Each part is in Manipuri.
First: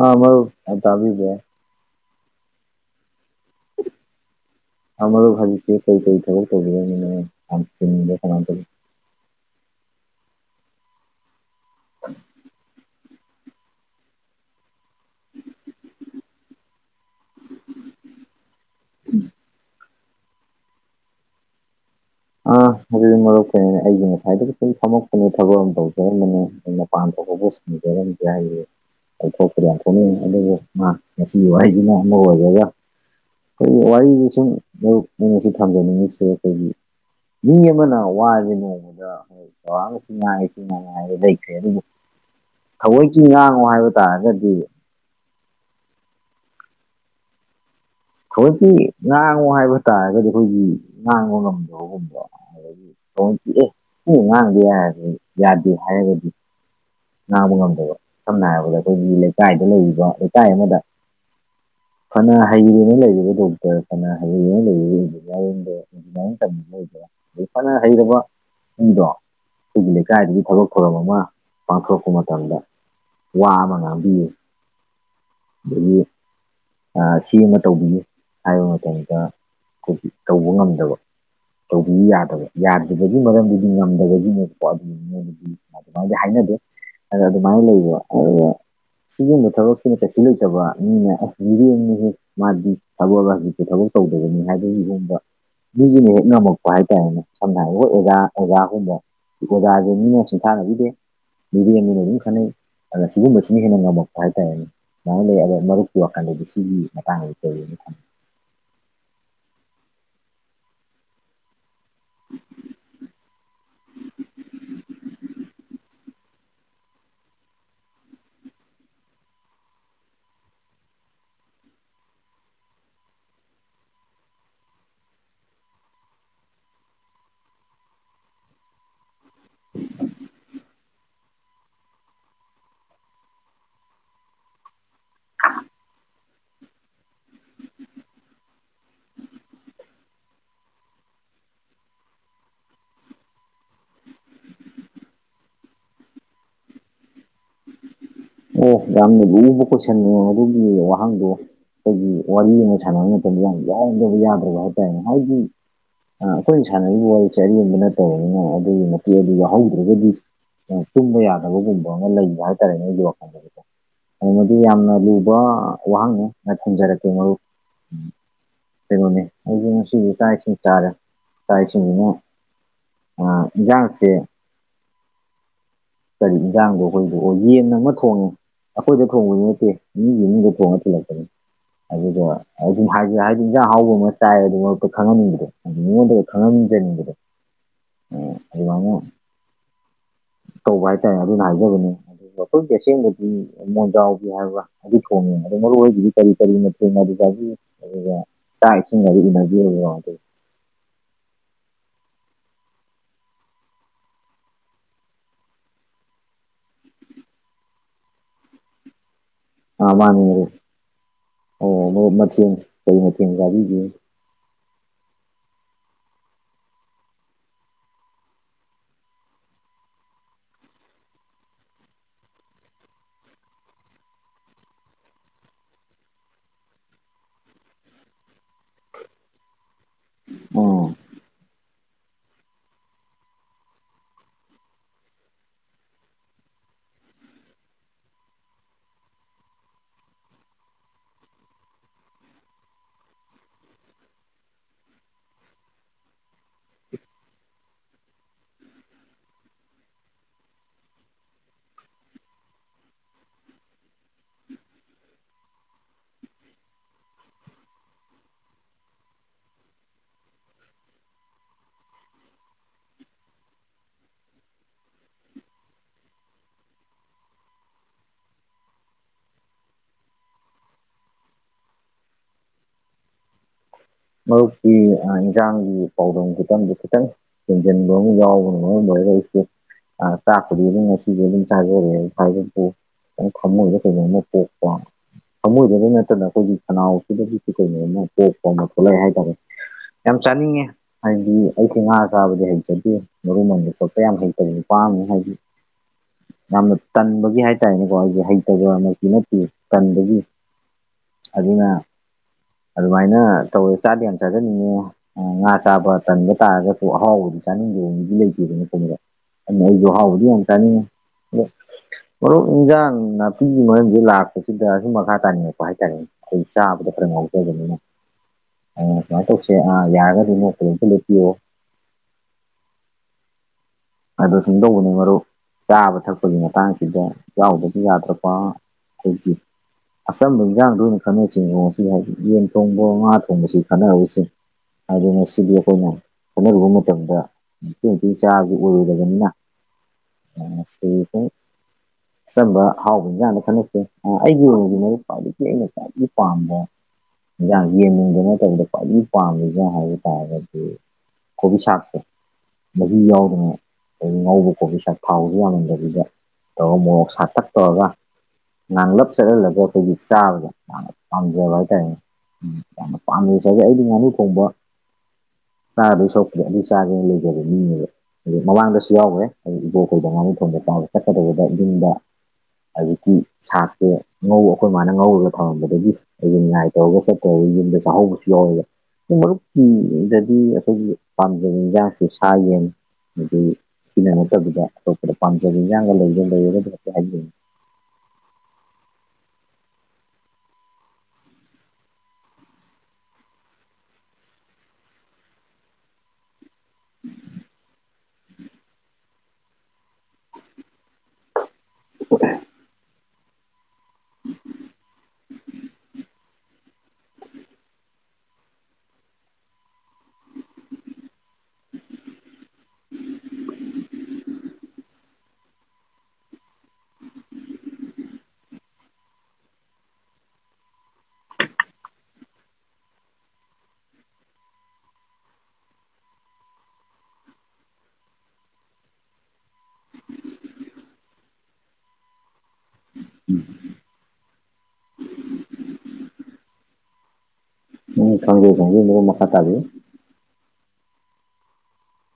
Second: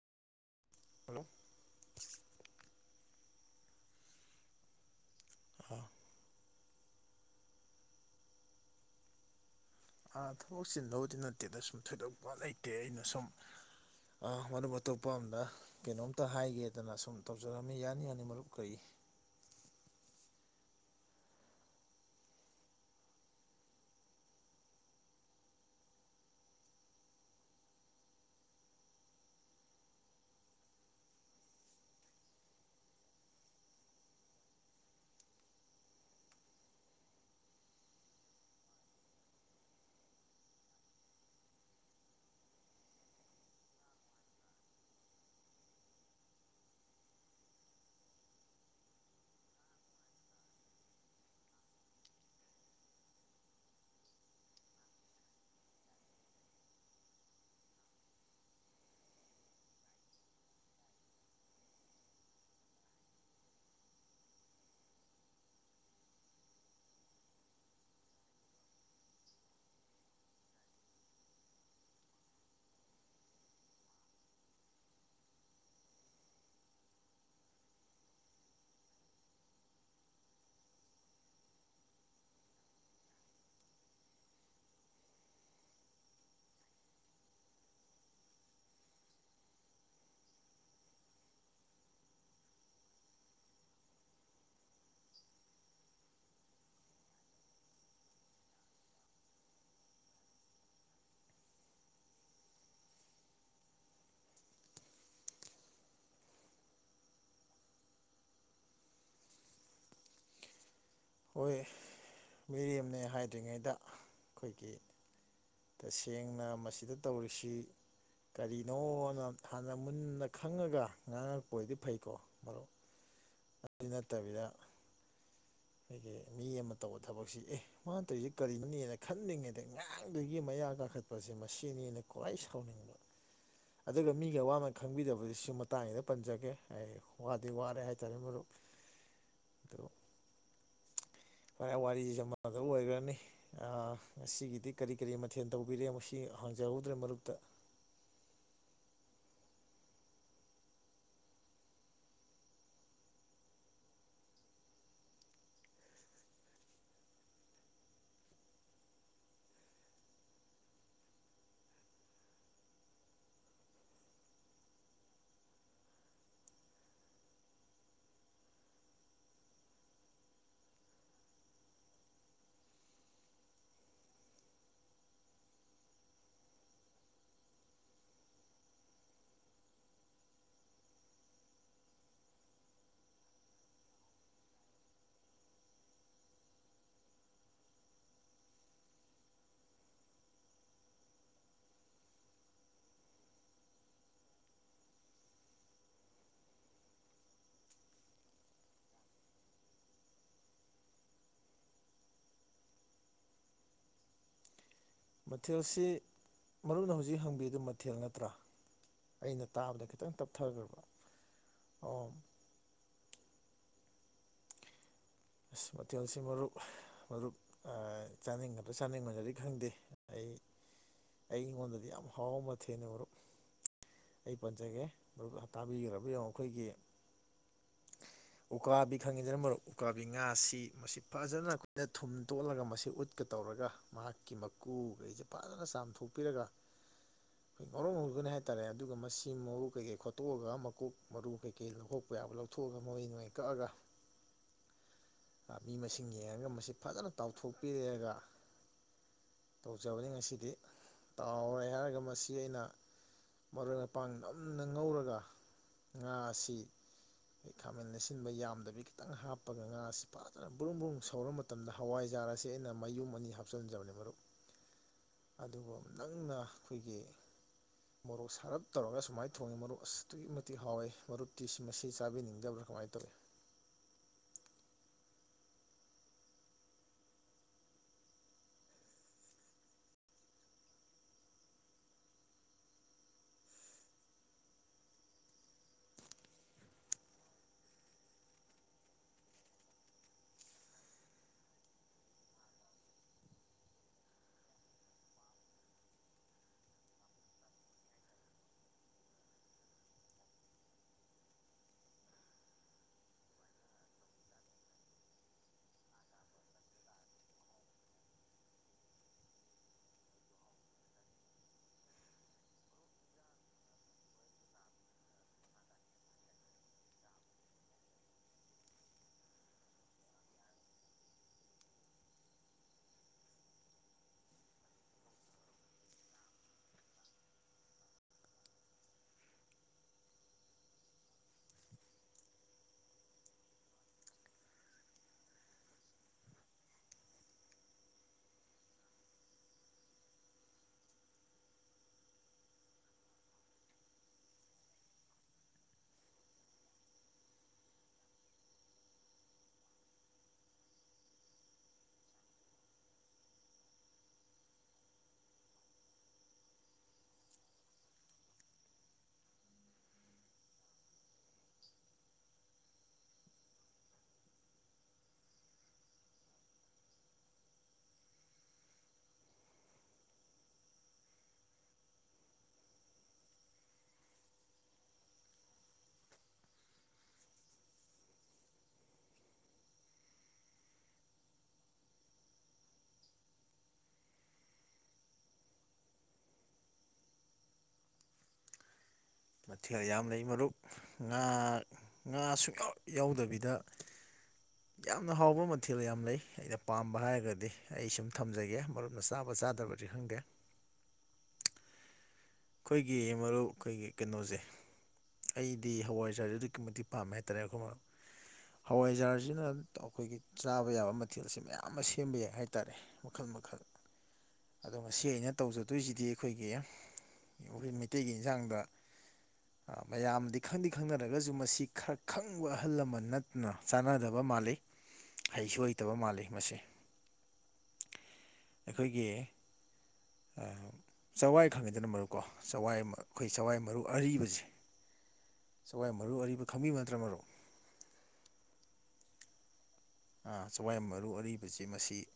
ꯑꯥ ꯃꯔꯨꯞ ꯍꯜꯂꯣ ꯇꯥꯕꯤꯕꯔꯣ ꯑ ꯃꯔꯨꯞ ꯍꯧꯖꯤꯛꯁꯤ ꯀꯩ ꯀꯩ ꯊꯕꯛ ꯇꯧꯕꯤꯔꯝꯔꯝꯃꯤꯅꯣ ꯌ ꯥꯝ ꯆꯤꯟꯕꯔꯣ ꯀꯃꯥꯏ ꯇꯧꯒꯦ ꯑ ꯊꯣꯏꯗꯣꯛ ꯆꯤꯟꯗꯧꯗꯤ ꯅꯠꯇꯦꯗ ꯁꯨꯝ ꯊꯣꯏꯗꯣꯛꯄ ꯂꯩꯇꯦ ꯑꯩꯅ ꯁꯨꯝ ꯑ ꯑꯇꯣꯞꯄ ꯑꯝꯗ ꯀꯩꯅꯣꯝꯇ ꯍꯥꯏꯒꯦꯗꯅ ꯁꯨꯝ ꯇꯧꯖꯔꯝꯃꯤ ꯌꯥꯅꯤ ꯌꯥꯅꯤ ꯃꯔꯨꯞ ꯀꯔꯤ [unintelligible] ꯑ ꯑꯗꯨꯗꯤ ꯃꯔꯨꯞ ꯀꯩꯅꯣꯅꯤ ꯑꯩꯖꯤ ꯉꯁꯥꯏꯗꯒꯤ ꯁꯨꯝ ꯐꯝꯃꯛꯄꯅꯦ ꯊꯕꯛ ꯑꯃ ꯇꯧꯖꯔꯝꯕꯅꯦ ꯃꯄꯥꯟ ꯊꯣꯛꯄꯁꯤꯡ ꯃꯔꯝ [unintelligible] ꯄꯊꯣꯛ ꯀꯗꯤ ꯊꯣꯛꯅꯤꯡ ꯑꯗꯨꯕꯨ ꯃꯥ ꯉꯁꯤꯒꯤ ꯋꯥꯍꯩꯁꯤꯅ ꯑꯃ ꯑꯣꯏꯔꯒ ꯑꯩꯈꯣꯏꯒꯤ ꯋꯥꯔꯤꯁ ꯁꯨꯝ ꯑꯌꯁꯤ ꯊꯝꯖꯅꯤꯡꯉꯤꯁꯦ ꯑꯩꯈꯣꯏꯒꯤ ꯃꯤ ꯑꯃꯅ ꯋꯥꯔꯤꯕ ꯅꯣꯡꯃꯗ ꯍꯣꯏ ꯆꯥꯎꯔꯥꯛꯅꯁꯨ ꯉꯥꯏ ꯁꯤ ꯉꯥꯏꯔ ꯂꯩꯈ꯭ꯔꯦ ꯑꯗꯨꯕꯨ ꯊꯑꯣꯏꯒꯤ ꯉꯥꯡꯉꯨ ꯍꯥꯏꯕ ꯇꯥꯔꯒꯗꯤ ꯊꯋꯣꯏꯀꯤ ꯉꯥꯡꯉꯨ ꯍꯥꯏꯕ ꯇꯥꯔꯒꯗꯤ ꯑꯩꯈꯣꯏꯒꯤ ꯉꯥꯡꯕ ꯉꯝꯗꯕꯒꯨꯝꯕ ꯊꯋꯣꯏꯀꯤ ꯑꯦꯏ ꯉꯥꯡꯗꯦ ꯌꯥꯔꯦ ꯌꯥꯗꯦ ꯍꯥꯏꯔꯒꯗꯤ ꯉꯥꯡꯕ ꯉꯝꯗꯕ ꯁꯝꯅ ꯍꯥꯏꯔꯕꯗ ꯑꯩꯈꯣꯏꯒꯤ ꯂꯩꯀꯥꯏꯗ ꯂꯩꯔꯤꯕ ꯂꯩꯀꯥꯏ ꯑꯃꯗ ꯐꯅꯥ ꯍꯩ ꯂꯩꯔꯤꯕ ꯗꯣꯛꯇꯔ ꯐꯅꯥ ꯍꯥꯏ ꯂꯩꯔꯤꯕ ꯏꯟꯖꯤꯟꯅꯌꯔ ꯁꯤꯡꯖ [unintelligible] ꯍꯩꯔꯕ ꯁꯝꯡꯗꯣ ꯑꯩꯒꯤ ꯂꯩꯀꯥꯏꯗꯨꯒꯤ ꯊꯕꯛ ꯊꯧꯔꯝ ꯑꯃ ꯄꯥꯡꯊꯣꯔꯛꯄ ꯃꯇꯝꯗ ꯋꯥ ꯑꯃ ꯉꯥꯡꯕꯤꯌꯨ ꯑꯗꯥꯒꯤ ꯁꯤ ꯑꯃ ꯇꯧꯕꯤꯌꯨ ꯍꯥꯏꯕ ꯃꯇꯝꯗ ꯑꯩꯈꯣꯏꯒꯤ ꯇꯧꯕ ꯉꯝꯗꯕ ꯇꯧꯕꯤ ꯌꯥꯗꯕ ꯌꯥꯗ꯭ꯔꯤꯕꯒꯤ ꯃꯔꯝꯗꯨꯗꯤ ꯉꯝꯗꯕꯒꯤꯅꯦꯕꯀꯣ ꯑꯗꯨꯒꯤꯗꯤ ꯑꯗꯨꯃꯥꯏ ꯍꯥꯏꯅꯕ ꯑꯗꯨ ꯃꯥꯏ ꯂꯩꯕ ꯑꯗꯨꯒ ꯁꯤꯒꯨꯝꯕ ꯊꯕꯛꯁꯤꯅ ꯀꯩꯁꯨ ꯂꯩꯇꯕ ꯃꯤꯅꯦ ꯑꯁ ꯃꯤꯔꯦꯝꯅꯤꯍꯦ ꯃꯥꯗꯤ ꯊꯕꯛꯑ ꯍꯧꯖꯤꯛꯇ ꯊꯕꯛ ꯇꯧꯗꯕꯅꯤ ꯍꯥꯏꯕꯒꯤꯒꯨꯝꯕ ꯃꯤꯁꯤꯅ ꯍꯦꯛ ꯉꯝꯃꯛꯄ ꯍꯥꯏꯇꯥꯔꯦꯅꯦ ꯁꯝꯅ ꯍꯥꯏꯔꯕ ꯍꯣꯅ ꯑꯣꯖꯥ ꯑꯣꯖꯥ ꯒꯨꯝꯕ ꯑꯣꯖꯥꯁꯦ ꯃꯤꯅ ꯁꯤꯟꯇꯥꯅꯕꯤꯗꯦ ꯃꯤꯗꯤ ꯃꯤꯅ ꯑꯗꯨꯝ ꯈꯟꯅꯩ ꯑꯗ ꯁꯤꯒꯨꯝꯕꯁꯤꯅ ꯍꯦꯟꯅ ꯉꯝꯃꯛꯄ ꯍꯥꯏꯇꯥꯔꯦꯅꯦ ꯑꯗꯨꯃꯥꯏꯅ ꯂꯩ ꯑꯗ ꯃꯔꯨꯞꯀꯤ ꯋꯥꯈꯜꯗꯗꯤ ꯁꯤꯒꯤ ꯃꯇꯥꯡ ꯀꯩ ꯍꯥꯏꯅꯤꯡ ꯍꯣꯏ ꯃꯤꯔꯦꯝꯅꯦ ꯍꯥꯏꯗ꯭ꯔꯤꯉꯩꯗ ꯑꯩꯈꯣꯏꯒꯤ ꯇꯁꯦꯡꯅ ꯃꯁꯤꯗ ꯇꯧꯔꯤꯁꯤ ꯀꯔꯤꯅꯣꯅ ꯍꯥꯟꯅ ꯃꯨꯟꯅ ꯈꯪꯉꯒ ꯉꯥꯡꯉꯛꯄ ꯑꯣꯏꯗꯤ ꯐꯩꯀꯣ ꯃꯔꯨꯞ ꯑꯗꯨ ꯅꯠꯇꯕꯤꯗ ꯑꯩꯈꯣꯏꯒꯤ ꯃꯤ ꯑꯃꯅ ꯇꯧꯕ ꯊꯕꯛꯁꯤ ꯑꯦ ꯃꯥꯅ ꯇꯧꯔꯤꯁꯤ ꯀꯥꯔꯤꯅꯦ ꯈꯜ ꯈꯜꯂꯤꯉꯩꯗ ꯉꯔꯥꯡꯗꯨꯗꯒꯤ ꯃꯌꯥ ꯀꯥꯈꯠ ꯀꯈꯠꯄꯁꯦ ꯃꯁꯤꯅꯤꯅ ꯈ꯭ꯋꯥꯏ ꯁꯥꯎꯅꯤꯡꯕ ꯑꯗꯨꯒ ꯃꯤꯒꯤ ꯑꯋꯥ ꯃꯥꯟ ꯈꯪꯕꯤꯗꯕꯁꯤꯁꯨ ꯃꯇꯥꯡ ꯑꯁꯤꯗꯩꯅ ꯄꯟꯖꯒꯦ ꯑꯩ ꯋꯥꯗꯤ ꯋꯥꯔꯦ ꯍꯥꯏꯇꯥꯔꯦ ꯃꯔꯨꯞ ꯑꯗꯨ ꯋꯥꯔꯤꯁꯤꯁꯨꯦ ꯑꯃ ꯈꯣꯝꯗ ꯑꯣꯏꯈ꯭ꯔꯅꯤ ꯉꯁꯤꯒꯤꯗꯤ ꯀꯔꯤ ꯀꯔꯤ ꯃꯊꯦꯜ ꯇꯧꯕꯤꯔꯦ ꯃꯁꯤ ꯍꯪꯖꯍꯧꯗ꯭ꯔꯦ ꯃꯔꯨꯞꯛꯇ [unintelligible] ꯌꯥꯝꯅ ꯂꯨꯕ ꯀꯣꯏꯁꯟ ꯑꯗꯨꯒꯤ ꯋꯥꯍꯥꯡꯗꯣ ꯑꯩꯈꯣꯏꯒꯤ ꯋꯥꯔꯤ ꯑꯃ ꯁꯥꯟꯅꯕ ꯃꯇꯝꯗ ꯌꯥꯝ ꯌꯥꯎꯗ꯭ꯔꯕ ꯌꯥꯗ꯭ꯔꯕ ꯍꯥꯏꯇꯥꯔꯦꯅꯦ ꯍꯥꯏꯒꯤ ꯑ ꯑꯩꯈꯣꯏꯅ ꯁꯥꯟꯅꯔꯤꯕ ꯋꯥꯔꯤꯁꯦ ꯑꯔꯦꯝꯕ ꯅꯠꯇꯕꯅꯤꯅ ꯑꯗꯨꯒꯤ ꯃꯇꯦꯛ ꯑꯗꯨ ꯌꯥꯎꯍꯧꯗ꯭ꯔꯒꯗꯤ ꯇꯨꯝꯕ ꯌꯥꯗꯕꯒꯨꯝꯕ ꯑꯃ ꯂꯩꯕ ꯍꯥꯏꯇꯥꯔꯦ ꯅꯣꯏ ꯑꯩꯒꯤ ꯋꯥꯈꯜꯗꯗꯤꯀꯣ ꯑꯗꯨ ꯃꯗꯤ ꯌꯥꯝꯅ ꯂꯨꯕ ꯋꯥꯍꯪꯅꯤ ꯑꯩ ꯈꯨꯝꯖꯔꯛꯀꯦ ꯃꯔꯨ ꯞ ꯀꯩꯅꯣꯅꯦ ꯑꯩꯁ ꯉꯁꯤꯁꯦ ꯆꯥꯛ ꯏꯁꯤꯡ ꯆꯥꯔꯦ ꯆꯥꯛ ꯏꯁꯤꯡꯁꯤ ꯑꯃ ꯑꯥ ꯏꯜꯖꯥꯡꯁꯦ ꯀꯔꯤ ꯏꯟꯖꯥꯡꯗꯣꯈꯣꯏꯗꯣ ꯌꯦꯟ ꯑꯃ ꯊꯣꯡꯉꯦ ꯑꯩꯈꯣꯏꯗ ꯊꯣꯡꯕꯗꯤ ꯅꯠꯇꯦ ꯃꯤꯒꯤ ꯃꯅꯨꯡꯗꯗ ꯊꯣꯡꯉ ꯊꯤꯜꯂꯛꯄꯅꯤ ꯑꯗꯨꯒ ꯍꯥꯏꯗꯤ ꯍꯥꯏꯗꯤ ꯌꯦꯟꯖꯥꯡ ꯑꯍꯥꯎꯕ ꯑꯃ ꯆꯥꯏ ꯑꯗꯨ ꯃꯔꯛꯇ ꯈꯪꯍꯟꯅꯤꯡꯕꯗꯣ ꯑꯗꯨ ꯃꯤꯉꯣꯟꯗ ꯈꯪꯍꯟꯅꯤꯡ ꯎ ꯑꯗꯨꯗꯤ ꯋꯥꯉꯣ ꯇꯧꯕ ꯍꯥꯏꯇꯥꯔꯦ ꯑꯗꯨꯅ ꯍꯥꯏꯖꯕꯅꯦ ꯑꯗꯨ ꯑꯩꯈꯣꯏ ꯇꯁꯦꯡꯗꯗꯤ ꯃꯣꯏꯗꯥꯎꯕꯤ ꯍꯥꯏꯕ ꯍꯥꯏꯗꯤ ꯃꯔꯨꯑꯣ ꯑꯣꯏꯗꯤ ꯀꯔꯤ ꯀꯔꯤ ꯃꯇꯦꯡ ꯆꯥꯕꯤ ꯑꯗꯨꯒ ꯇꯥꯏꯁꯔꯤꯅ ꯃꯊꯦꯜꯁꯤ ꯃꯔꯨꯞꯅ ꯍꯧꯖꯤꯛ ꯍꯪꯕꯤꯗꯨ ꯃꯊꯦꯜ ꯅꯠꯇ꯭ꯔꯥ ꯑꯩꯅ ꯇꯥꯕꯗ ꯑ ꯈꯤꯇꯪ ꯃꯥꯅꯤ ꯃꯔꯨꯞ ꯇꯞꯊꯈ꯭ꯔꯕ ꯑꯣ ꯃꯊꯦꯜ ꯀ [unintelligible] ꯑꯁ ꯃꯊꯦꯜꯁꯤ ꯃꯔꯨꯞ ꯃꯔꯨꯞ ꯆꯥꯅꯤꯡꯕꯗ ꯆꯥꯅꯤꯡꯕꯅꯗꯤ ꯈꯪꯗꯦ ꯑꯩ [inaudible] ꯑꯩ ꯑꯩꯉꯣꯟꯗꯗꯤ ꯌꯥꯝ ꯍꯥꯎꯕ ꯃꯊꯦꯅꯦ ꯃꯔꯨꯄ ꯑꯩ ꯄꯟꯖꯒꯦ ꯇꯥꯕꯤꯈ꯭ꯔꯕ ꯌꯦꯡꯉꯣ ꯑꯩꯈꯣꯏꯒꯤ ꯎꯀꯥꯕꯤ ꯈꯪꯉꯤꯗꯅ ꯃꯔ ꯎꯀꯥꯕꯤ ꯉꯥꯁꯤ ꯑꯥ ꯃꯁꯤ ꯐꯖꯅ ꯗ ꯊꯨꯝ ꯇꯣꯠꯂꯒ ꯃꯁꯤ ꯎꯠꯀ ꯇꯧꯔꯒ ꯃꯍꯥꯛꯀꯤ ꯃꯀꯨꯈꯩꯁꯦ ꯐꯖꯅ ꯆꯥꯝꯊꯣꯛꯄꯤꯔꯒ ꯑꯩꯈꯣꯏ ꯉꯔꯣꯡ ꯉꯧꯔꯨꯒꯅꯤ ꯍꯥꯏ ꯇꯔꯦ ꯑꯗꯨꯒ ꯃꯁꯤ ꯃꯔꯨ ꯀꯩꯀꯩ ꯈꯣꯠꯇꯣꯛꯑꯒ ꯃꯀꯣꯛ ꯃꯔꯨ ꯀꯩꯀꯩ ꯂꯧꯍꯣꯛꯄ ꯌꯥꯕ ꯂꯧꯊꯣꯛꯦ ꯊꯣꯛꯑꯒ ꯃꯣꯏ ꯅꯣꯏ ꯀꯛꯑꯒ ꯃꯤ ꯃꯁꯤꯡ ꯌꯦꯡꯉꯒ ꯃꯁꯤ ꯐꯖꯅ ꯇꯥꯎꯊꯣꯛꯄꯤꯔꯛꯑꯒ ꯇꯧꯖꯕꯅꯤ ꯉꯁꯤꯗꯤ ꯇꯥꯎꯔꯦ ꯍꯥꯏꯔꯒ ꯃꯁꯤ ꯑꯩꯅ ꯃꯔꯣꯏ ꯃꯄꯥꯡ ꯅꯝꯅ ꯉꯧꯔꯒ ꯉꯥ ꯑꯁꯤ ꯑꯩꯣꯏ ꯈꯥꯃꯦꯟ ꯑꯁꯤꯟꯕ ꯌꯥꯝꯗꯕꯤ ꯈꯤꯇꯪ ꯍꯥꯞꯄꯒ ꯉꯥꯁꯤ ꯐꯖꯅ ꯕ꯭ꯔꯨꯝ ꯕ꯭ꯔꯨꯝ ꯁꯧꯔ ꯃꯇꯝꯗ ꯍꯋꯥꯏꯖꯥꯔꯁꯤ ꯑꯁꯤ ꯑꯩꯅ ꯃꯌꯨꯝ ꯑꯅꯤ ꯍꯥꯞꯆꯤꯟꯖꯕꯅꯦ ꯃꯔꯨꯞ [unintelligible] ꯑꯗꯨꯒ ꯅꯪꯅ ꯑꯩꯈꯣꯏꯒꯤ ꯃꯣꯔꯣꯛ ꯁꯥꯔꯞ ꯇꯧꯔꯒ ꯁꯨꯃꯥꯏꯅ ꯊꯣꯡꯉꯤ ꯃꯔꯣꯛ ꯑꯁꯨꯛꯀꯤ ꯃꯇꯤꯛ ꯍꯥꯎꯋꯦ ꯃꯔꯨꯞꯤ ꯁꯤ ꯃꯁꯤ ꯆꯥꯕꯤꯅꯤꯡꯗꯕ꯭ꯔꯥ ꯀꯃꯥꯏꯅ ꯇꯧꯏꯤ ꯃꯔꯨꯞꯀꯤ ꯏꯟꯁꯥꯡꯒꯤ ꯄꯥꯎꯗꯝ ꯈꯨꯇꯝꯗꯣ ꯈꯤꯇꯡ ꯍꯦꯟꯁꯤꯟꯕ ꯑꯃ ꯌꯥꯎꯕ [unintelligible] ꯑꯩꯁꯦ ꯇꯥꯛꯄꯗꯤ ꯑꯗꯨꯝ ꯉꯁꯤꯁꯦ ꯑꯗꯨꯝ ꯆꯥꯖꯔꯦ ꯊꯃꯣꯏꯗ ꯀꯩꯅꯣꯝꯃ ꯄꯣꯛꯄ ꯊꯃꯣꯏꯕꯗꯒꯤꯩ ꯅꯠꯇꯅ ꯑꯩꯈꯣꯏꯒꯤ ꯈꯅꯥꯎꯁꯤꯗꯒꯤꯁꯨ ꯀꯩꯅꯣ ꯑꯃ ꯄꯣꯛꯄꯅ ꯊꯣꯛꯣꯠꯂꯛꯦ ꯍꯥꯏꯇꯥꯔꯦ ꯌꯥꯝ ꯆꯥꯅꯤꯡꯉꯦ ꯍꯥꯏꯗꯤ ꯑꯩꯁ ꯉꯥ ꯆꯥꯕꯗꯤ ꯍꯩꯖꯗꯦ ꯃꯔꯨ ꯑꯣꯏꯅꯕ ꯈꯣꯠꯄ ꯌꯥꯝ ꯍꯩꯇꯕꯅꯤ ꯃꯥ ꯍꯥꯏꯕꯤ ꯌꯥꯝꯅ ꯇꯟꯕꯒꯤ ꯍꯥꯏꯇꯥꯔꯦꯅꯦꯀꯣ ꯑꯩꯁꯦ ꯍꯩꯇꯕꯅꯛꯇ ꯅꯠꯇꯦ ꯇꯟꯕꯒꯤ ꯑꯗꯨꯅ ꯑꯗꯨꯃꯥꯏꯅ ꯇꯧꯋꯦ ꯆꯥꯗ ꯌꯥꯝ ꯆꯥꯖꯟꯅꯤꯡꯉꯦ ꯉꯥ ꯆꯥꯕ ꯇꯟꯕ ꯇꯥꯔꯒꯁꯨ ꯑꯍꯥꯎꯕꯗꯤ ꯆꯥꯅꯤꯡꯗꯕ ꯃꯤꯗꯤ ꯂꯩꯇꯦꯕ ꯨꯍꯥ ꯑꯣꯗꯤ ꯍꯅ ꯀꯅꯤ ꯃꯔꯣꯛ ꯏꯟꯁꯥꯡ ꯅꯥꯄꯤꯒꯤ ꯃꯔꯝꯁꯦ ꯂꯥꯛꯄꯁꯤꯗ ꯑꯨꯝ ꯃꯈꯥ ꯇꯥꯅꯤꯡꯉꯛꯄ ꯍꯥꯏꯇꯥꯔꯦꯅꯦ ꯑꯩ ꯆꯥꯕꯗꯣ ꯉꯅꯤ [unintelligible] ꯑꯗꯨꯅ ꯀꯨꯃꯥꯏꯅ ꯇꯧꯁꯦ ꯑꯥ ꯌꯥꯔꯒꯗꯤꯅꯣ ꯀꯩꯅꯝ ꯄꯨꯗꯣꯛꯄꯤꯌꯣ ꯑꯗꯨ ꯁꯨꯝꯗꯧꯕꯅꯦ ꯃꯔꯨꯞ ꯆꯥꯕ ꯊꯛꯄꯒꯤ ꯃꯇꯥꯡꯁꯤꯗ ꯌꯥꯎꯗꯕ ꯌꯥꯗ꯭ꯔꯕ ꯍꯧꯖꯤꯛ ꯑꯆꯝꯕ ꯏꯟꯖꯥꯡꯗ ꯑꯣꯏꯅ ꯈꯠꯟꯅꯁꯤꯁꯤ ꯍꯥꯏꯗꯤ ꯌꯦꯟ ꯊꯣꯡꯕ ꯉꯥ ꯊꯣꯡꯕꯁꯤ ꯈꯟꯅꯅꯔꯁꯤꯡ ꯑꯗꯨꯅ ꯁꯤꯗꯤ ꯑꯩꯈꯣꯏꯅ ꯈꯅꯔꯨꯕ ꯃꯇꯝꯗ ꯇꯣꯏ ꯇꯣꯏꯅ ꯆꯕ ꯑꯣꯏꯔꯣꯏꯗꯕꯅꯤꯅ ꯑꯆꯝꯕ ꯍꯥꯎꯕꯅꯤ ꯀꯥꯟꯅ ꯈꯟꯅꯁꯦ ꯑꯩꯒꯤ ꯑꯣꯏꯁꯤꯅ ꯈ꯭ꯋꯥꯏꯗꯒꯤ ꯑꯩꯅ ꯈ꯭ꯋꯥꯏꯗꯒꯤ ꯄꯥꯝꯕ ꯍꯟꯖꯥꯡ ꯌꯦꯡꯅꯤꯡꯗꯅ ꯇꯧꯕꯗ ꯈ꯭ꯋꯥꯏꯗꯒꯤ ꯄꯥꯝꯃꯤꯒ ꯍꯥꯏꯕ ꯇꯥꯔꯒꯗꯤ ꯀꯣꯕꯤ ꯁꯥꯥꯛꯁꯦ ꯃꯁꯤ ꯌꯥꯎꯗ꯭ꯔꯤꯉ ꯑ ꯉꯧꯕ ꯀꯣꯄꯤ ꯁ ꯊꯥꯎꯁ ꯌꯥꯝꯃꯟꯗꯕꯤꯗ ꯇꯧꯔꯒ ꯃꯣꯔꯣꯛ ꯁꯥ ꯊꯛ ꯇꯧꯔꯒ ꯅꯥꯟ ꯂꯁ ꯂꯒꯤ ꯆꯖ ꯇꯥꯏ ꯎꯝ ꯌꯥꯝꯅ ꯄꯥꯝꯅꯁꯥꯏꯒꯦ ꯑꯩꯗꯤ ꯉꯥꯅꯨ ꯊꯣꯡꯕ ꯆꯥꯗ ꯁꯣꯛꯇꯦ ꯑꯗꯨ ꯆꯥꯒꯦꯅ ꯂꯩꯖꯒꯦ ꯃꯤꯅꯦꯕ ꯑ ꯃꯃꯥꯡꯗꯁꯨ ꯌꯥꯎꯔꯦ ꯍꯥꯏꯗꯤ ꯏꯕꯣꯈꯜꯗ ꯉꯥꯃꯤ ꯊꯣꯡꯗ ꯆꯥꯎꯕ ꯆꯠꯀꯗꯕꯗ ꯌꯨꯝꯗ ꯍꯧꯖꯤꯀꯤ ꯁꯥꯛꯁꯦ ꯉꯧ ꯑꯩꯈꯣꯏ ꯃꯥꯅ ꯉꯧꯔꯒ ꯊꯝꯂꯝꯝꯕꯗꯒꯤ ꯑꯩ ꯉꯏ ꯇꯧꯔꯒ ꯆꯠꯀ ꯌꯨꯝꯗ ꯆꯥꯛꯍꯧꯕꯁꯨ ꯌꯥꯎꯋꯦꯕ ꯄꯨꯡ ꯃꯔꯨꯞꯀꯤꯗꯗꯤ ꯑꯩꯈꯣꯏꯒꯤ ꯄꯥꯝꯖꯕ ꯌꯦꯟꯖꯥꯡꯁꯦ ꯁꯥ ꯌꯦꯟ ꯑꯗꯒꯤ ꯁꯤꯅ ꯅꯠꯇꯧꯕꯗ ꯑꯇꯣꯞꯄꯗ ꯄꯪꯖꯕ ꯏꯥꯡꯒ ꯂꯩꯒ ꯂꯩ ꯍꯥꯏ [unintelligible] ꯃꯊꯦꯜ ꯌꯥꯝ ꯂꯩ ꯃꯔꯨꯞ ꯉꯥ ꯉꯥ ꯁ ꯌꯥꯎꯗꯕꯤꯗ ꯌꯥꯝꯅ ꯍꯥꯎꯕ ꯃꯊꯦꯜ ꯌꯥꯝ ꯂꯩ ꯑꯩꯅ ꯄꯥꯝꯕ ꯍꯥꯏꯔꯒꯗꯤ ꯑꯩ ꯁꯨꯝ ꯊꯝꯖꯒꯦ ꯃꯔꯨꯞꯅ ꯆꯥꯕ ꯆꯥꯗ꯭ꯔꯕꯗꯤ ꯈꯪꯗꯦ [unintelligible] ꯑꯩꯈꯣꯏꯒꯤ ꯃꯔꯨꯞ ꯑꯩꯈꯣꯏꯒꯤ ꯀꯩꯅꯣꯁꯦ ꯑꯩꯗꯤ ꯍꯋꯥꯏꯖꯔꯗꯤꯦ ꯑꯗꯨꯛꯀꯤ ꯃꯇꯤꯛ ꯄꯥꯝꯃꯦ ꯍꯥꯏꯇꯥꯔꯦ ꯑꯩꯈꯣꯏ ꯍꯋꯥꯏꯖꯥꯔꯁꯤꯅ ꯑꯩꯈꯣꯏꯒꯤ ꯆꯥꯕ ꯌꯥꯕ ꯃꯊꯦꯜꯁꯦ ꯃꯌꯥꯝ ꯑꯃ ꯁꯦꯝꯕ ꯌꯥꯏ ꯍꯥꯏꯇꯥꯔꯦꯜ [inaudible] ꯑꯗꯣ ꯉꯁꯤ ꯑꯩꯅ ꯇꯧꯖꯗꯣꯏꯁꯤꯗꯤ ꯑꯩꯈꯣꯏꯒꯤ ꯑꯩꯈꯣꯏ ꯃꯩꯇꯩꯒꯤ ꯏꯟꯁꯥꯡꯗ ꯃꯌꯥꯝꯗꯤ ꯈꯪꯗꯤ ꯈꯪꯅꯔꯒꯁꯨ ꯃꯁꯤ ꯈꯔ ꯈꯪꯕ ꯑꯍꯜ ꯂꯃꯟ ꯅꯠꯇꯅ ꯆꯥꯟꯅꯗꯕ ꯃꯥꯜꯂꯤ ꯍꯩꯁꯨ ꯍꯩꯇꯕ ꯃꯥꯜꯂꯤ ꯃꯁꯤ ꯑꯩꯈꯣꯏꯒꯤ ꯆꯋꯥꯏ ꯈꯪꯉꯤꯗꯅ ꯃꯔꯨꯞ ꯀꯣ ꯆꯋꯥꯏ ꯑꯩꯈꯣꯏ ꯆꯋꯥꯏ ꯃꯔꯨ ꯑꯔꯤꯕꯁꯦ ꯆꯒꯏ ꯃꯔꯨ ꯑꯔꯤꯕ ꯈꯪꯕꯤꯕ ꯅꯠꯇ꯭ꯔ ꯃꯔꯣ ꯎ ꯈꯪꯒꯦ ꯈꯪꯒꯦ ꯃ ꯃꯀꯥ ꯇꯥꯕꯤꯦ ꯆꯋꯥꯏ ꯃꯔꯨ ꯑꯔꯤꯕꯁꯤꯦ ꯃꯁꯤ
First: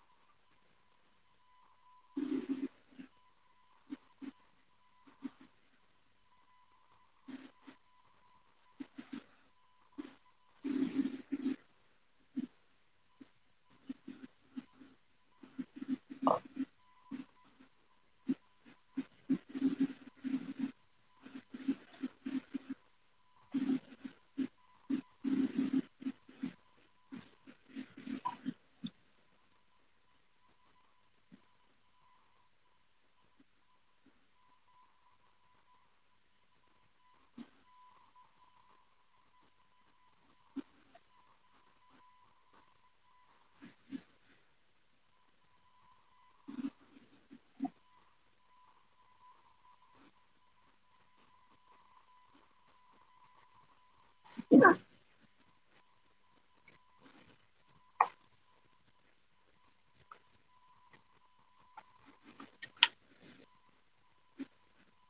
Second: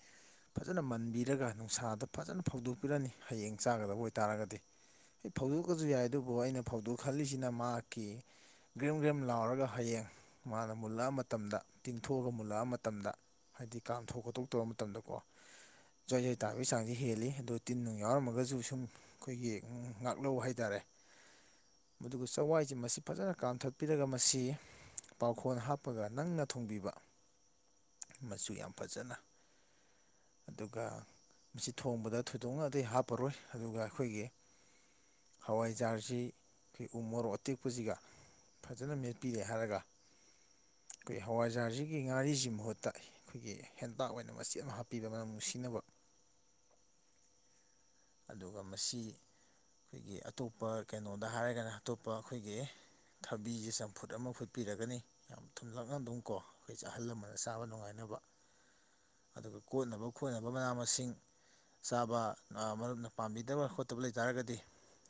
ꯐꯖꯅ ꯃꯟꯕꯤꯔꯒ ꯅꯨꯡꯁꯥꯗ ꯐꯖꯅ ꯐꯧꯗꯣꯛꯄꯤꯔꯅꯤ ꯍꯌꯦꯡ ꯆꯥꯒꯗꯕ ꯑꯣꯏꯇꯥꯔꯒꯗꯤ ꯑꯩ ꯐꯧꯗꯣꯛꯀꯁꯨ ꯌꯥꯏ ꯑꯗꯨꯕꯨ ꯑꯩꯅ ꯐꯧꯗꯣꯛ ꯈꯜꯂꯤꯁꯤꯅ ꯃꯍꯥꯛꯀꯤ ꯒ꯭ꯔꯦꯝ ꯒ꯭ꯔꯦꯝ ꯂꯥꯎꯔꯒ ꯍꯌꯦꯡ ꯃꯥꯅ ꯃꯨꯜꯂꯛꯑ ꯃꯇꯝꯗ ꯇꯤꯡꯊꯣꯛꯑꯒ ꯃꯨꯜꯂꯛꯑ ꯃꯇꯝ ꯃꯇꯝꯗ ꯍꯥꯏꯗꯤ ꯀꯥꯝꯊꯣꯛ ꯈꯣꯇꯣꯛꯇꯕ ꯃꯇꯝꯗꯀꯣ ꯖꯣꯏꯆꯣꯏ ꯇꯥꯕꯒꯤ ꯆꯥꯡꯁꯤ ꯍꯦꯜꯂꯤ ꯑꯗꯣ ꯇꯤꯟ ꯅꯨꯡ ꯌꯥꯎꯔꯝꯃꯒꯁꯨ ꯁꯨꯝ ꯑꯩꯈꯣꯏꯒꯤ ꯉꯥꯛꯂꯧꯕ ꯍꯥꯏꯇꯥꯔꯦ ꯎ ꯃꯗꯨ ꯆꯋꯥꯏꯁꯤ ꯃꯁꯤ ꯐꯖꯅ ꯀꯥꯝꯊꯠꯄꯤꯔꯒ ꯃꯁꯤ ꯄꯥꯎꯈꯣꯟ ꯍꯥꯞꯄꯒ ꯅꯪꯅ ꯊꯣꯡꯕꯤꯕ ꯃꯆꯨ ꯌꯥꯝ ꯐꯖꯅ ꯑꯗꯨꯒ ꯃꯁꯤ ꯊꯣꯡꯕꯗ ꯊꯣꯏꯗꯣꯛꯅꯇꯩ ꯍꯥꯞꯄꯔꯣꯏ ꯑꯗꯨꯒ ꯑꯩꯈꯣꯏꯒꯤ ꯍꯋꯥꯏꯖꯥꯔꯁꯤ ꯑꯩꯈꯣꯏ ꯎ ꯃꯣꯔꯣꯛ ꯑꯇꯦꯛꯄꯁꯤꯒ ꯐꯖꯅ ꯃꯦꯠꯄꯤꯔꯦ ꯍꯥꯏꯔꯒ ꯑꯩꯈꯣꯏ ꯍꯋꯥꯏꯖꯥꯔꯁꯤꯒꯤ ꯉꯥꯔꯤꯁꯤꯃꯨꯛ ꯃꯍꯨꯠꯇ ꯑꯩꯈꯣꯏꯒꯤ ꯍꯦꯟꯇꯥꯛ ꯑꯣꯏꯅ ꯃꯆꯦꯠ ꯑꯃ ꯍꯥꯞꯄꯤꯕ ꯃ ꯅꯨꯡꯁꯤꯅꯕ ꯑꯗꯨꯒ ꯃꯁꯤ ꯑꯩꯈꯣꯏꯒꯤ ꯑꯇꯣꯞꯄ ꯀꯩꯅꯣꯗ ꯍꯥꯏꯔꯒꯅ ꯑꯇꯣꯞꯄ ꯑꯩꯈꯣꯏꯒꯤ ꯊꯕꯤꯁꯦ ꯆꯝꯐꯨꯠ ꯑꯃ ꯐꯨꯠꯄꯤꯔꯒꯅꯤ ꯌꯥꯝ ꯊꯨꯝꯂꯛꯅ ꯑꯗꯨꯝ ꯀꯣ ꯑꯩꯈꯣꯏꯁ ꯑꯍꯜ ꯂꯃꯟꯅ ꯆꯥꯕ ꯅꯨꯡꯉꯥꯏꯅꯕ [inaudible] ꯑꯗꯨꯒ ꯀꯣꯠꯅꯕ ꯈꯣꯠꯅꯕ ꯃꯅꯥ ꯃꯁꯤꯡ ꯆꯥꯕ ꯃꯔꯨꯞꯅ ꯄꯥꯝꯕꯤꯗꯕ ꯈꯣꯠꯇꯕ ꯂꯩ ꯇꯥꯔꯒꯗꯤ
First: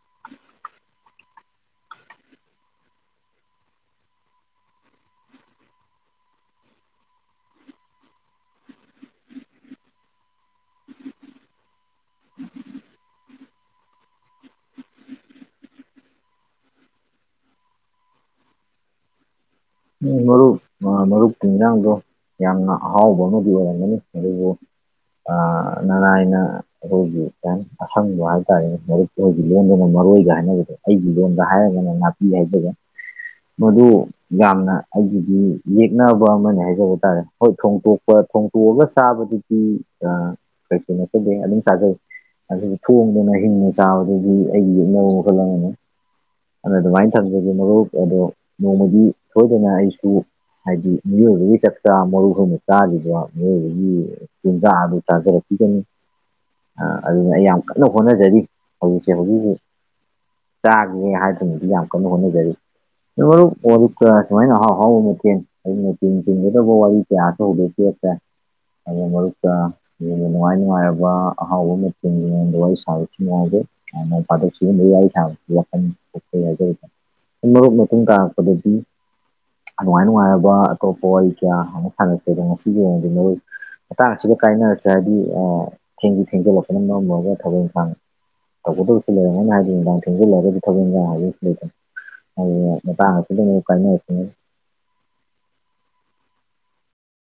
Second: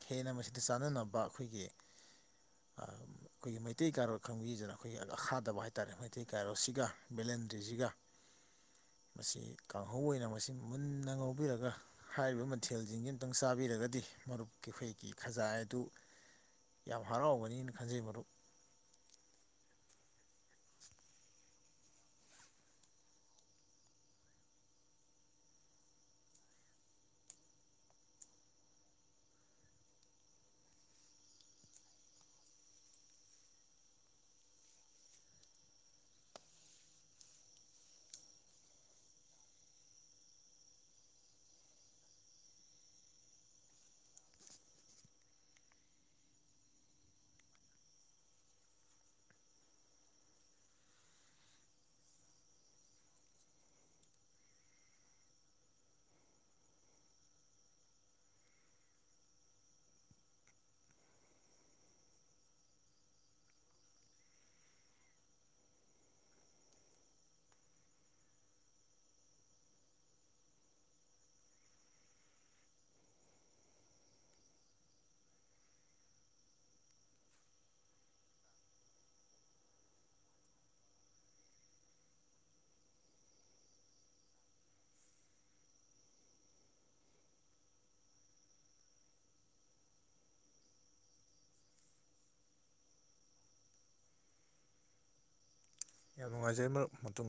ꯍꯦꯟꯅ ꯃꯁꯤꯗ ꯆꯥꯟꯅꯅꯕ ꯑꯩꯈꯣꯏꯒꯤ ꯑꯩꯈꯣꯏꯒꯤ ꯃꯩꯇꯩ ꯀꯥꯔꯣ ꯈꯪꯕꯤꯗꯅ ꯑꯩꯈꯣꯏꯒꯤꯈꯥꯗꯕ ꯍꯥꯏꯇꯥꯥꯔꯦ ꯃꯩꯇꯩ ꯀꯥꯔꯣꯁꯤꯒ ꯕꯦꯂꯦꯛ ꯑꯦꯟꯗ꯭ꯔꯤꯁꯤꯒ [inaudible] ꯃꯁꯤ ꯀꯥꯡꯍꯧ ꯑꯣꯏꯅ ꯃꯁꯤ ꯃꯨꯟꯅ ꯉꯧꯕꯤꯔꯒ ꯍꯥꯏꯔꯤꯕ ꯃꯊꯦꯜꯁꯤꯡꯁꯤ ꯑꯃꯨꯇꯪ ꯆꯥꯕꯤꯔꯒꯗꯤ ꯃꯔꯨꯞꯀꯤ ꯑꯩꯈꯣꯏꯒꯤ ꯈꯖꯥꯏ ꯑꯗꯨ ꯌꯥꯝ ꯍꯔꯥꯎꯕꯅꯤꯅ ꯈꯟꯖꯩ ꯃꯔꯨꯞ ꯎꯝ ꯃꯔꯔꯨꯞ ꯑ ꯃꯔꯨꯞꯇ ꯔꯥꯡꯗꯣ ꯌꯥꯝꯅ ꯍꯥꯎ ꯅꯗꯤ ꯋꯥꯅꯤꯕꯨ ꯅꯅꯥ ꯑꯅ ꯑꯩꯈꯣꯏꯒꯤ ꯑꯁꯪꯕ ꯍꯥꯏꯇꯥꯔꯦꯅꯦ ꯃꯔꯛꯇ ꯍꯧꯖꯤ ꯂꯗꯅ ꯃꯔꯣꯏꯒ ꯍꯥꯏꯅꯕꯗꯣ ꯑꯩꯒꯤ ꯂꯣꯟꯗ ꯍꯥꯏꯔꯒꯅ ꯅꯥꯄꯤ ꯍꯥꯏꯗꯕ ꯃꯗꯨ ꯌꯥꯝꯅ ꯑꯩꯒꯤꯗꯤ ꯌꯦꯛꯅꯕ ꯑꯃꯅꯦ ꯍꯥꯏꯖꯕ ꯇꯥꯔꯦ ꯍꯣꯏ ꯊꯣꯡꯇꯣꯛꯄ ꯊꯣꯡꯇꯣꯛꯑꯒ ꯆꯥꯕꯗ ꯑꯗꯨꯗꯤ ꯀꯩꯁꯨ ꯅꯠꯇꯗꯦ ꯑꯗꯨꯝ ꯆꯥꯖꯩ ꯑꯗꯨ ꯊꯣꯡꯗꯅ ꯍꯤꯡꯅ ꯆꯥꯕꯗꯨꯗꯤ ꯑꯩꯒꯤ ꯌꯦꯛꯅꯕ ꯋꯥꯜ ꯑꯃꯅꯤꯅꯤ ꯑꯗꯨꯅ ꯑꯗꯨꯃꯥꯏꯅ ꯊꯝꯖꯒꯦ ꯃꯔꯨꯞ ꯑꯗꯣ ꯅꯣꯡꯃꯒꯤ ꯁꯣꯏꯗꯅ ꯑꯩꯁꯨ ꯍꯥꯏꯗꯤ ꯃꯤꯑꯣꯏꯕꯒꯤ ꯆꯥꯛꯆꯥ ꯃꯔꯨꯈꯨꯝꯅ ꯆꯥꯗꯣ ꯃꯤꯑꯣꯏꯕꯒꯤ ꯆꯤꯟꯖꯥꯛ ꯑꯗꯨ ꯆꯥꯖꯔꯛꯄ ꯑꯗꯨꯅ ꯑꯩ ꯌꯥꯝ ꯀꯟꯅ ꯍꯣꯠꯅꯖꯔꯤ ꯍꯧꯖꯤꯛꯁꯦ ꯍꯧꯖꯤꯛꯁꯨ ꯆꯥꯒꯦ ꯍꯥꯏꯗꯅꯗꯤ ꯌꯥꯝ ꯀꯟꯅ ꯍꯣꯠꯅꯖꯔꯤ ꯃꯔ ꯁꯨꯃꯥꯏꯅ ꯑꯍꯥꯎ ꯍꯥꯎꯕ ꯃꯊꯦꯟ ꯑꯩꯅ ꯆꯦꯡ ꯆꯦꯟꯒꯗꯕ ꯋꯥꯔꯤ ꯀꯌꯥꯁꯨ ꯍꯧꯗꯣꯛꯀꯦꯁꯦ ꯑꯗꯨ ꯃꯔꯛꯇ ꯍꯟꯅ ꯅꯨꯡꯉꯥꯏ ꯅꯨꯡꯉꯥꯏꯔꯕ ꯑꯍꯥꯎꯕ ꯃꯦꯡꯒꯤ ꯃꯗ ꯋꯥꯔꯤ ꯁꯥꯕꯁꯨ ꯉꯥꯎꯗ꯭ꯔꯦ ꯐꯊꯣꯛꯁꯤ ꯌꯥ ꯃꯔꯨꯞ ꯃꯇꯨꯡ ꯇꯥꯔꯛꯄꯗꯗꯤ ꯑꯗꯨꯃꯥꯏ ꯅꯨꯡꯉꯥꯏꯔꯕ ꯑꯇꯣꯞꯄ ꯋꯥꯔꯤ ꯀꯌꯥ ꯑꯃ ꯁꯥꯟꯅꯁꯩ ꯑꯗꯣ ꯉꯁꯤꯒꯤ ꯑꯣꯏꯅꯗꯤ ꯅꯣꯏ ꯃꯇꯥꯡ ꯑꯁꯤꯗ ꯀꯥꯏꯅꯔꯁꯦ ꯍꯥꯏꯔꯗꯤ ꯑ ꯊꯦꯡꯖꯤ ꯊꯦꯡꯖꯤꯜꯂꯛꯄꯅ ꯃꯔꯝ ꯑꯣꯏꯔꯒ ꯊꯕꯛ ꯏꯪꯈꯥꯡ ꯇꯧꯒꯗꯕꯁꯨ ꯂꯩꯔꯝꯅꯤꯅ ꯍꯥꯏꯗꯤ ꯅꯨꯡꯗꯥꯡ ꯊꯦꯡꯖꯤꯜꯂꯒꯗꯤ ꯊꯧꯤ ꯍꯥꯏ ꯂꯩ ꯑ ꯀ ꯎ ꯀ ꯑꯣꯏ ꯌꯥꯝ ꯅꯨꯡꯉꯥꯏꯖꯩ ꯃꯇꯨꯡ